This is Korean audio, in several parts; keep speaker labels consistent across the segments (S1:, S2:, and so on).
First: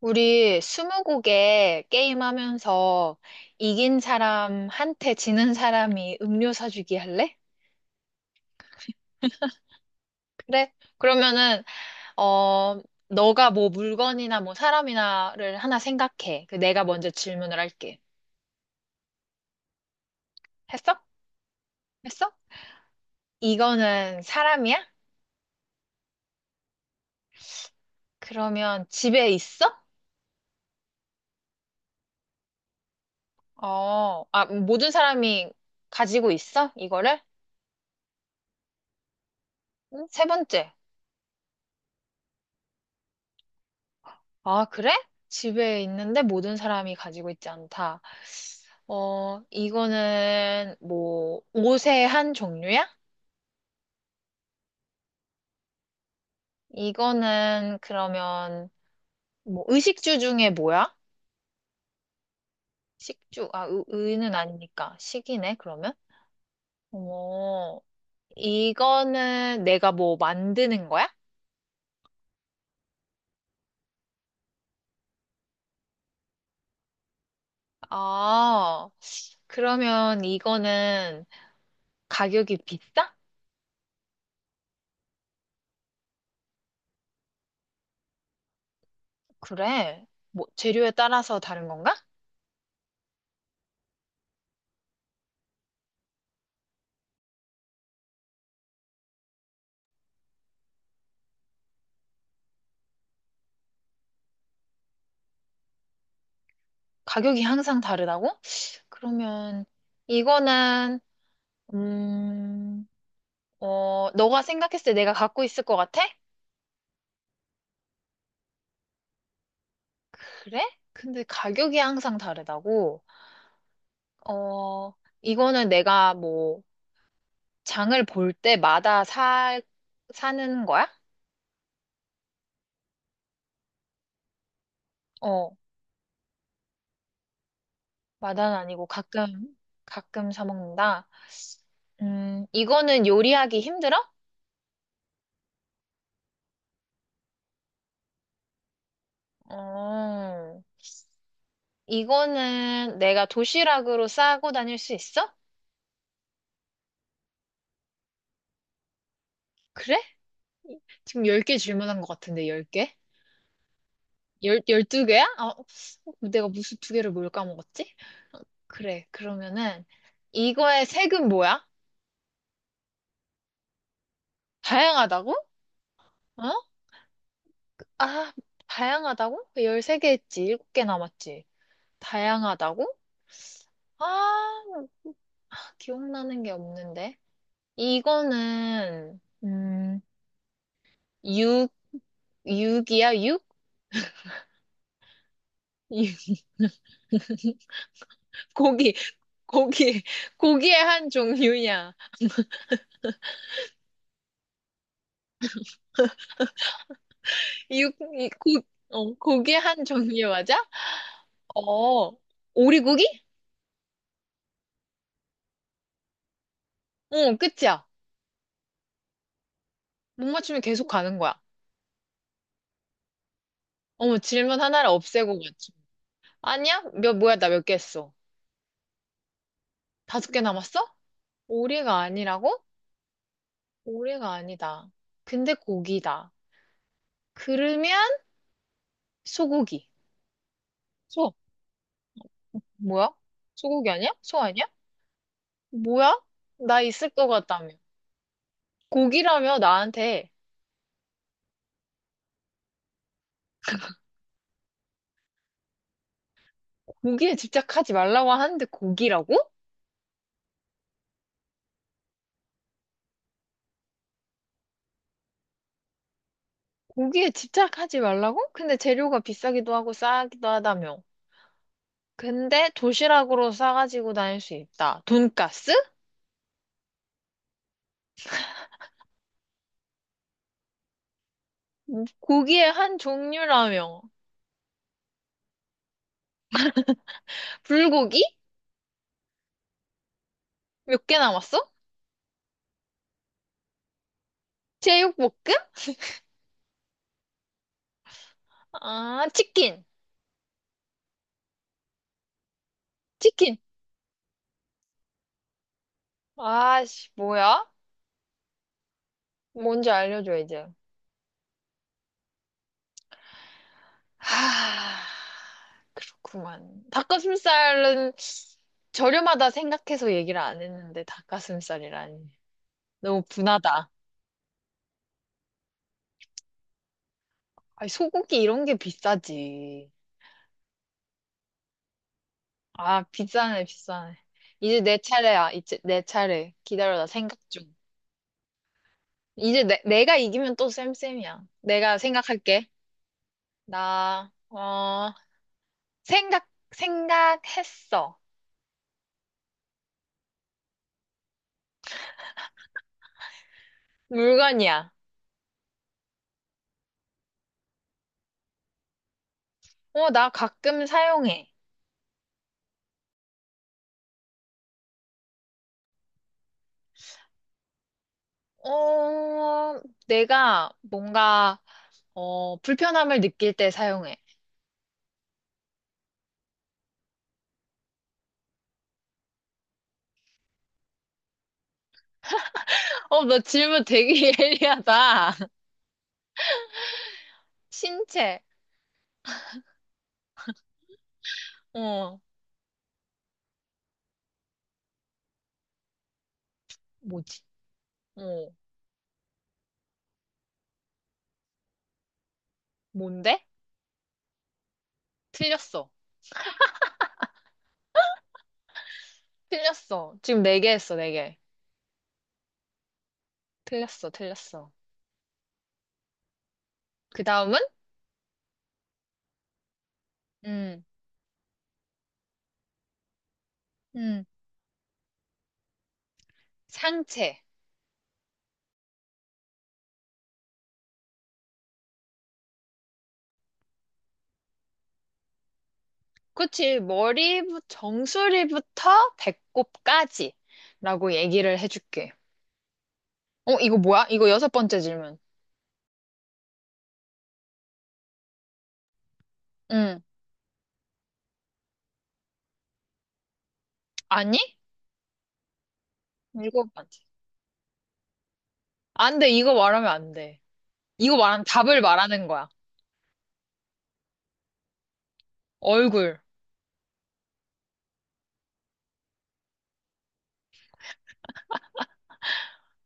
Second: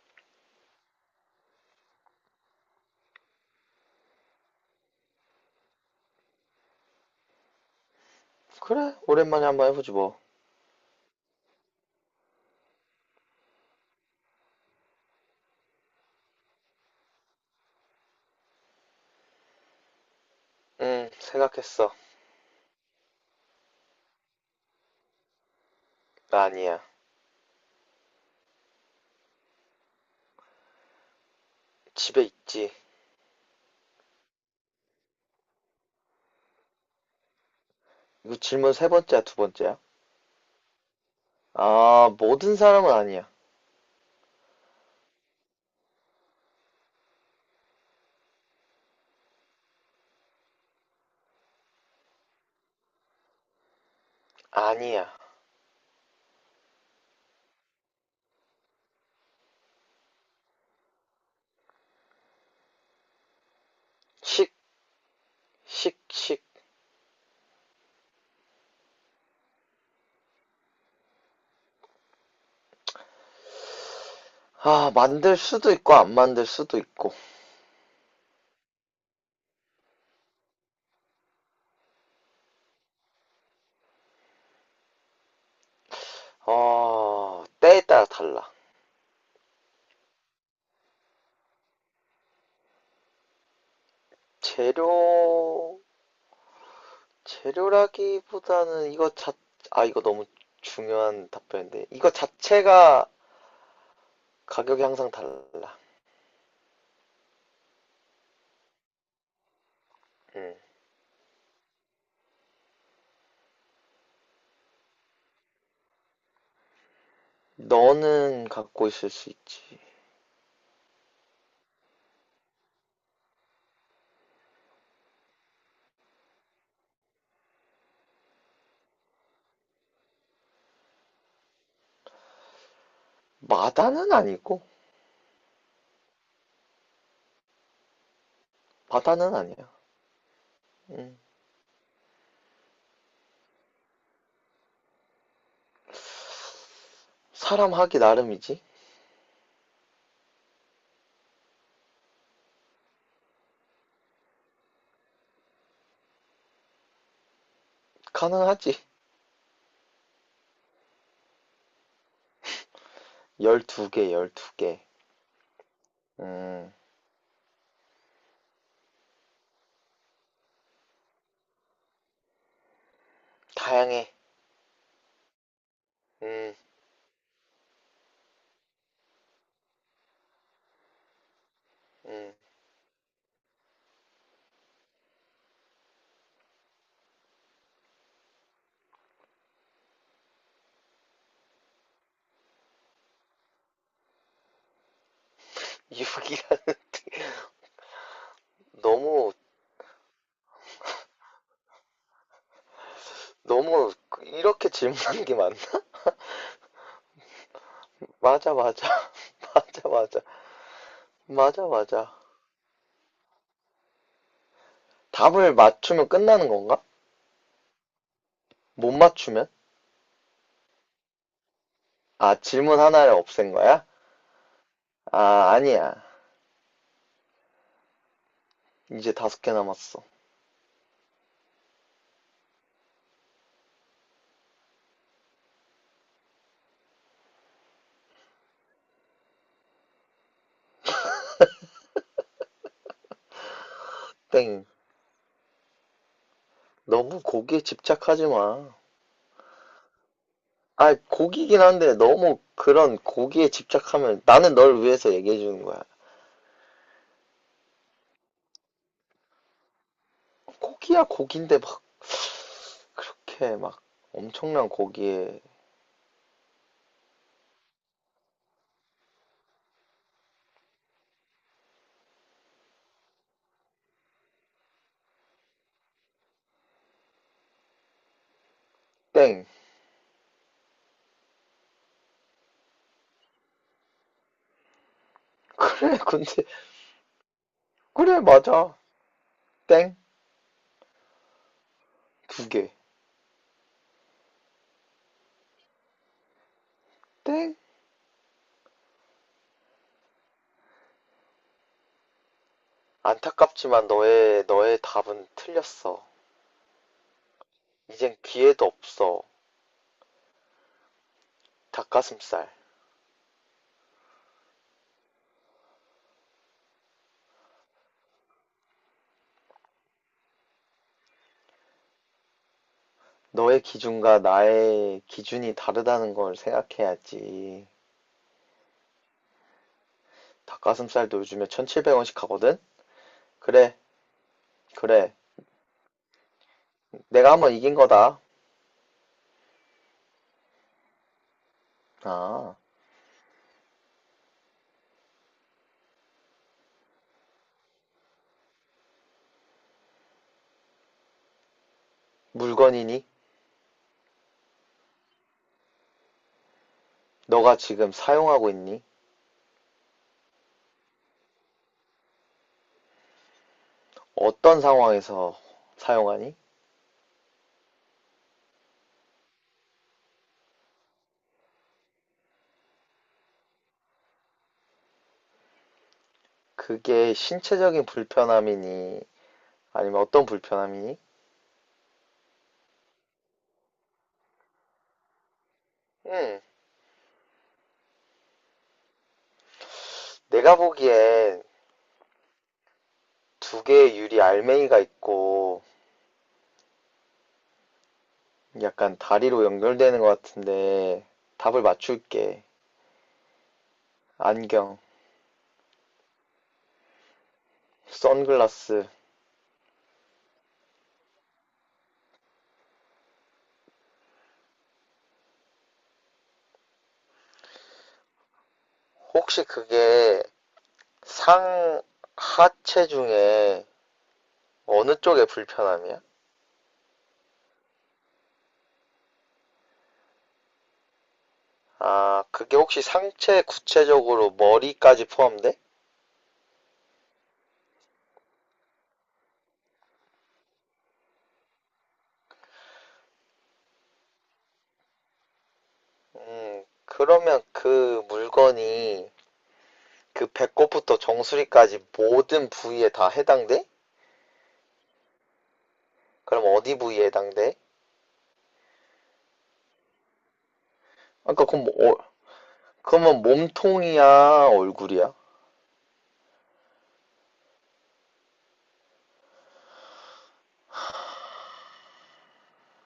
S1: 우리 스무고개 게임하면서 이긴 사람한테 지는 사람이 음료 사주기 할래?
S2: 그래, 오랜만에 한번 해보지 뭐.
S1: 그래? 그러면은 어 너가 뭐 물건이나 뭐 사람이나를 하나 생각해. 그 내가 먼저 질문을 할게. 했어?
S2: 응, 생각했어.
S1: 했어? 이거는 사람이야?
S2: 나 아니야.
S1: 그러면 집에 있어?
S2: 집에 있지.
S1: 아, 모든 사람이 가지고 있어? 이거를?
S2: 이거 질문 세 번째야, 두 번째야?
S1: 응? 세 번째.
S2: 아, 모든 사람은 아니야.
S1: 아, 그래? 집에 있는데 모든 사람이 가지고 있지 않다. 이거는 뭐 옷의 한 종류야?
S2: 아니야.
S1: 이거는 그러면 뭐 의식주 중에 뭐야? 식주, 아, 의는
S2: 식,
S1: 아니니까 식이네, 그러면?
S2: 식, 식.
S1: 어, 이거는 내가 뭐 만드는 거야?
S2: 아, 만들 수도 있고, 안 만들 수도 있고.
S1: 아, 그러면 이거는 가격이 비싸?
S2: 어, 때에 따라 달라.
S1: 그래. 뭐 재료에 따라서 다른 건가?
S2: 재료, 재료라기보다는 아, 이거 너무 중요한 답변인데. 이거 자체가 가격이 항상 달라.
S1: 가격이 항상 다르다고? 그러면
S2: 응.
S1: 이거는 음, 너가 생각했을 때 내가 갖고 있을 것 같아?
S2: 너는 갖고 있을 수 있지.
S1: 그래? 근데 가격이 항상 다르다고? 어, 이거는 내가 뭐, 장을 볼 때마다 사는 거야?
S2: 마다는 아니고.
S1: 어, 마다는 아니고
S2: 바다는
S1: 가끔,
S2: 아니야.
S1: 가끔 사 먹는다.
S2: 음,
S1: 이거는 요리하기 힘들어?
S2: 사람 하기 나름이지.
S1: 어, 이거는 내가 도시락으로 싸고 다닐 수 있어?
S2: 가능하지.
S1: 그래? 지금 10개 질문한 것 같은데, 10개?
S2: 12개, 12개.
S1: 12개야? 아, 내가
S2: 음,
S1: 무슨 두 개를 뭘 까먹었지? 그래. 그러면은 이거의 색은 뭐야?
S2: 다양해.
S1: 다양하다고? 어?
S2: 음,
S1: 아, 다양하다고? 13개 했지. 7개 남았지.
S2: 음.
S1: 다양하다고? 아, 기억나는 게 없는데. 이거는 육, 육이야? 육? 육.
S2: 유기가
S1: 고기,
S2: 너무,
S1: 고기, 고기의 한 종류냐
S2: 너무, 이렇게 질문하는 게 맞나?
S1: 육, 이-
S2: 맞아,
S1: 고,
S2: 맞아.
S1: 어, 고기의 한
S2: 맞아, 맞아.
S1: 종류 맞아?
S2: 맞아,
S1: 어,
S2: 맞아.
S1: 오리고기?
S2: 답을 맞추면 끝나는 건가?
S1: 응, 끝이야.
S2: 못 맞추면?
S1: 못 맞추면 계속 가는 거야.
S2: 아, 질문 하나를 없앤 거야?
S1: 어머, 질문 하나를 없애고
S2: 아,
S1: 맞춰.
S2: 아니야.
S1: 아니야? 뭐야, 나 몇 개 했어?
S2: 이제 다섯 개 남았어.
S1: 다섯 개 남았어? 오리가 아니라고? 오리가 아니다. 근데 고기다. 그러면 소고기. 소. 뭐야? 소고기 아니야? 소
S2: 땡.
S1: 아니야? 뭐야? 나 있을
S2: 너무
S1: 것
S2: 거기에
S1: 같다며.
S2: 집착하지 마.
S1: 고기라며 나한테
S2: 아, 고기긴 한데 너무 그런 고기에 집착하면 나는 널 위해서 얘기해 주는 거야.
S1: 고기에 집착하지 말라고 하는데 고기라고?
S2: 고기야 고기인데 막 그렇게 막 엄청난 고기에
S1: 고기에 집착하지 말라고? 근데 재료가 비싸기도 하고 싸기도 하다며. 근데 도시락으로 싸가지고 다닐 수 있다. 돈까스.
S2: 땡.
S1: 고기의 한 종류라며.
S2: 그래, 근데 그래
S1: 불고기?
S2: 맞아. 땡.
S1: 몇 개 남았어?
S2: 두 개.
S1: 제육볶음?
S2: 땡.
S1: 아, 치킨. 치킨.
S2: 안타깝지만 너의 답은 틀렸어.
S1: 아씨, 뭐야?
S2: 이젠 기회도 없어.
S1: 뭔지 알려줘, 이제.
S2: 닭가슴살.
S1: 하, 그렇구만. 닭가슴살은 저렴하다 생각해서 얘기를 안 했는데, 닭가슴살이라니. 너무
S2: 너의
S1: 분하다.
S2: 기준과 나의 기준이 다르다는 걸 생각해야지.
S1: 아니, 소고기 이런 게 비싸지.
S2: 닭가슴살도 요즘에 1,700원씩 하거든?
S1: 아, 비싸네,
S2: 그래,
S1: 비싸네. 이제 내
S2: 그래.
S1: 차례야. 이제 내 차례. 기다려라,
S2: 내가
S1: 생각
S2: 한번
S1: 중.
S2: 이긴 거다.
S1: 이제 내가 이기면 또 쌤쌤이야. 내가
S2: 아,
S1: 생각할게. 나, 어, 생각했어.
S2: 물건이니?
S1: 물건이야.
S2: 너가 지금 사용하고 있니?
S1: 나 가끔 사용해.
S2: 어떤 상황에서 사용하니?
S1: 어, 내가 뭔가, 불편함을 느낄 때 사용해.
S2: 그게 신체적인 불편함이니? 아니면 어떤 불편함이니?
S1: 너 질문 되게 예리하다.
S2: 음,
S1: 신체,
S2: 내가 보기엔
S1: 어,
S2: 두 개의 유리 알맹이가 있고
S1: 뭐지? 어,
S2: 약간 다리로 연결되는 것 같은데 답을 맞출게.
S1: 뭔데?
S2: 안경,
S1: 틀렸어.
S2: 선글라스.
S1: 틀렸어. 지금 네 개 했어, 네 개. 틀렸어, 틀렸어. 그 다음은?
S2: 혹시 그게
S1: 음,
S2: 상하체 중에
S1: 음,
S2: 어느 쪽의 불편함이야?
S1: 상체.
S2: 아, 그게 혹시 상체 구체적으로 머리까지 포함돼?
S1: 그치, 머리, 정수리부터 배꼽까지. 라고 얘기를 해줄게. 이거 뭐야? 이거 여섯 번째 질문.
S2: 그러면 그 물건이
S1: 응.
S2: 그 배꼽부터 정수리까지 모든 부위에 다 해당돼?
S1: 아니?
S2: 그럼
S1: 일곱
S2: 어디
S1: 번째.
S2: 부위에 해당돼?
S1: 안 돼, 이거 말하면 안 돼. 이거 말하면
S2: 아까 그럼
S1: 답을
S2: 뭐,
S1: 말하는 거야.
S2: 그러면 몸통이야, 얼굴이야?
S1: 얼굴,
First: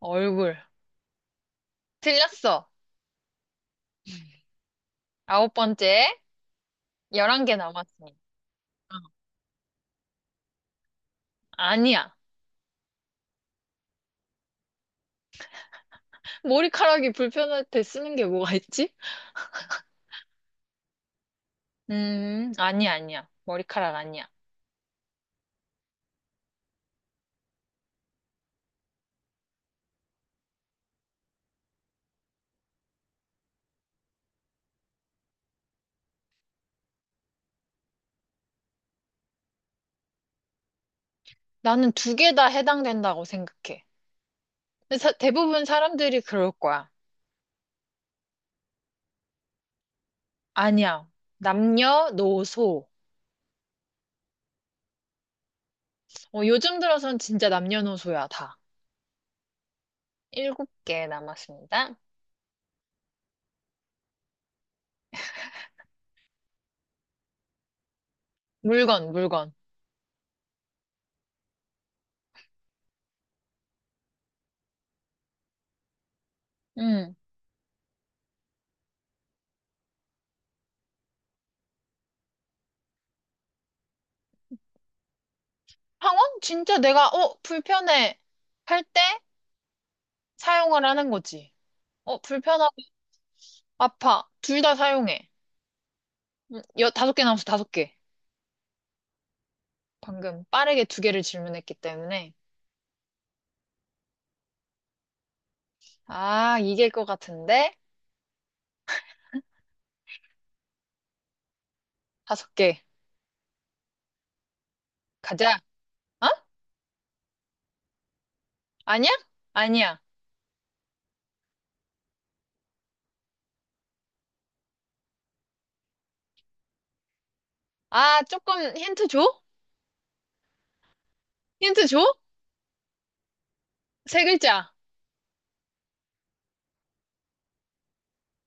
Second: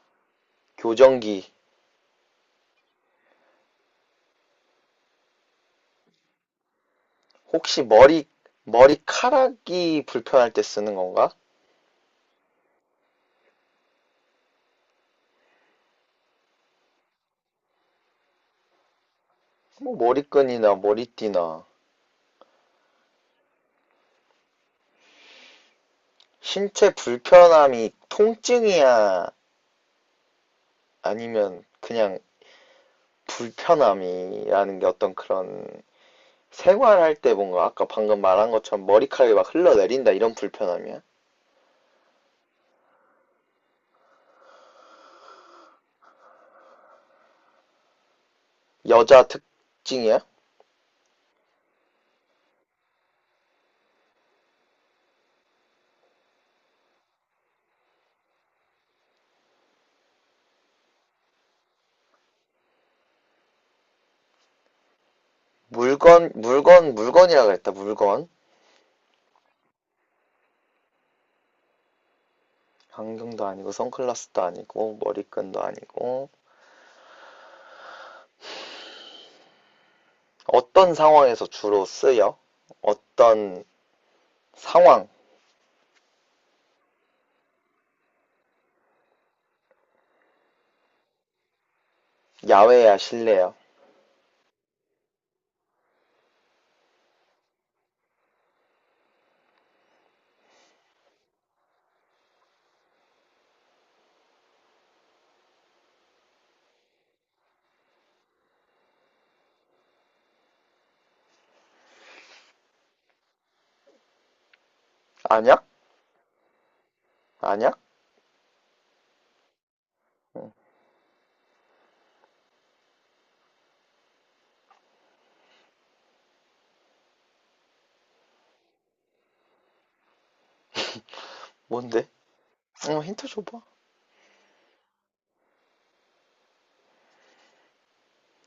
S1: 얼굴.
S2: 교정기.
S1: 틀렸어. 아홉 번째. 열한 개
S2: 혹시
S1: 남았어.
S2: 머리카락이 불편할 때 쓰는 건가?
S1: 아니야. 머리카락이 불편할 때 쓰는 게 뭐가 있지?
S2: 뭐 머리끈이나 머리띠나.
S1: 아니야, 아니야. 머리카락 아니야.
S2: 신체 불편함이 통증이야? 아니면 그냥 불편함이라는 게 어떤 그런 생활할 때 뭔가 아까 방금 말한 것처럼 머리카락이 막 흘러내린다 이런 불편함이야?
S1: 나는 두 개 다 해당된다고 생각해. 근데 대부분 사람들이 그럴 거야.
S2: 여자 특징이야?
S1: 아니야. 남녀노소. 요즘 들어선 진짜 남녀노소야, 다. 일곱 개 남았습니다.
S2: 물건, 물건, 물건이라 그랬다, 물건.
S1: 물건, 물건.
S2: 안경도 아니고 선글라스도 아니고 머리끈도 아니고
S1: 음.
S2: 어떤 상황에서 주로 쓰여? 어떤 상황?
S1: 항원? 진짜 내가, 불편해. 할 때 사용을 하는 거지. 불편하고
S2: 야외야, 실내야?
S1: 아파. 둘 다 사용해. 다섯 개 남았어, 다섯 개. 방금 빠르게 두 개를 질문했기 때문에. 아, 이길 것 같은데? 다섯 개. 가자.
S2: 안약?
S1: 어?
S2: 안약?
S1: 아니야? 아니야.
S2: 응.
S1: 아, 조금 힌트 줘? 힌트 줘?
S2: 뭔데? 응, 힌트 줘봐.
S1: 세 글자.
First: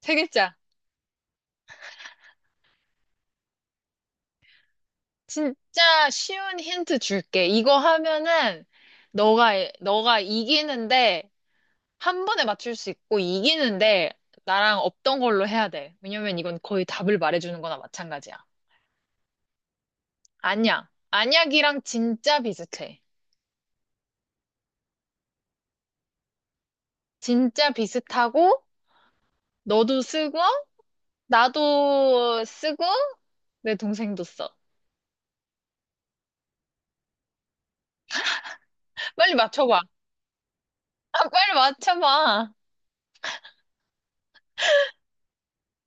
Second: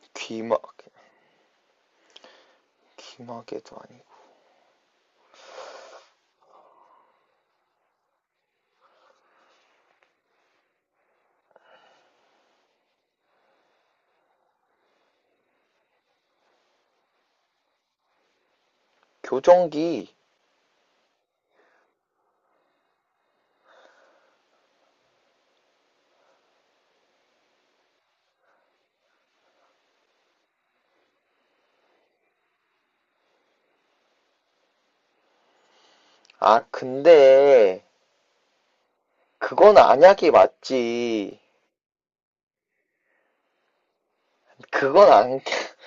S1: 세 글자.
S2: 귀마, 귀마개도 아니고.
S1: 진짜 쉬운 힌트 줄게. 이거 하면은 너가 너가 이기는데 한 번에 맞출 수 있고 이기는데 나랑 없던 걸로 해야 돼. 왜냐면 이건 거의 답을 말해주는 거나 마찬가지야.
S2: 교정기.
S1: 안약. 안약이랑 진짜 비슷해. 진짜 비슷하고 너도 쓰고 나도 쓰고 내 동생도 써.
S2: 아, 근데
S1: 빨리
S2: 그건
S1: 맞춰봐.
S2: 안약이
S1: 아,
S2: 맞지.
S1: 빨리 맞춰봐.
S2: 그건 안,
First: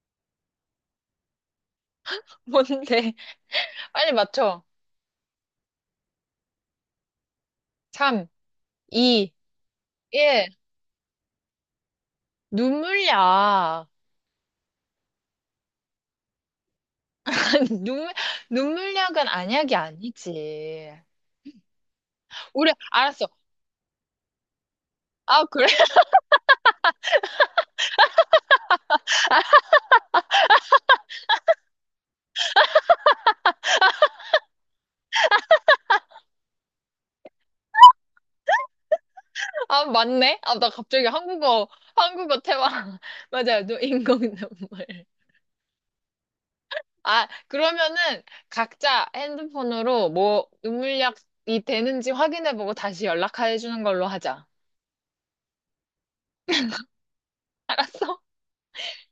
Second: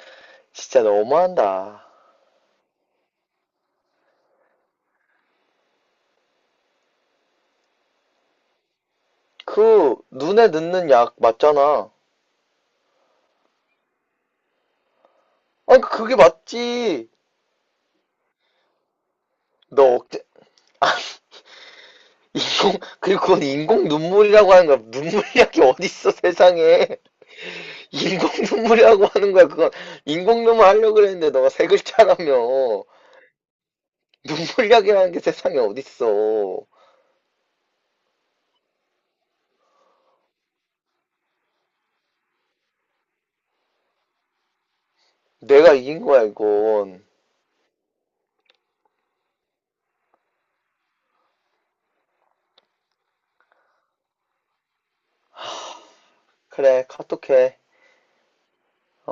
S2: 진짜 너무한다.
S1: 뭔데? 빨리 맞춰. 3. 이,
S2: 그, 눈에
S1: 일.
S2: 넣는 약 맞잖아.
S1: 눈물약.
S2: 아니, 그게 맞지.
S1: 눈물, 눈물약은 안약이
S2: 너 억제, 아,
S1: 아니지.
S2: 그리고
S1: 알았어.
S2: 그건 인공 눈물이라고 하는 거야.
S1: 아,
S2: 눈물약이
S1: 그래?
S2: 어딨어, 세상에. 인공 눈물이라고 하는 거야. 그건 인공 눈물 하려고 그랬는데 너가 세 글자라며. 눈물약이라는 게 세상에 어딨어.
S1: 아, 맞네? 아, 나 갑자기 한국어 태화. 맞아요. 인공 눈물.
S2: 내가 이긴 거야, 이건.
S1: 아, 그러면은 각자 핸드폰으로 뭐 눈물약이 되는지 확인해보고 다시 연락해 주는 걸로 하자.
S2: 그래, 카톡해.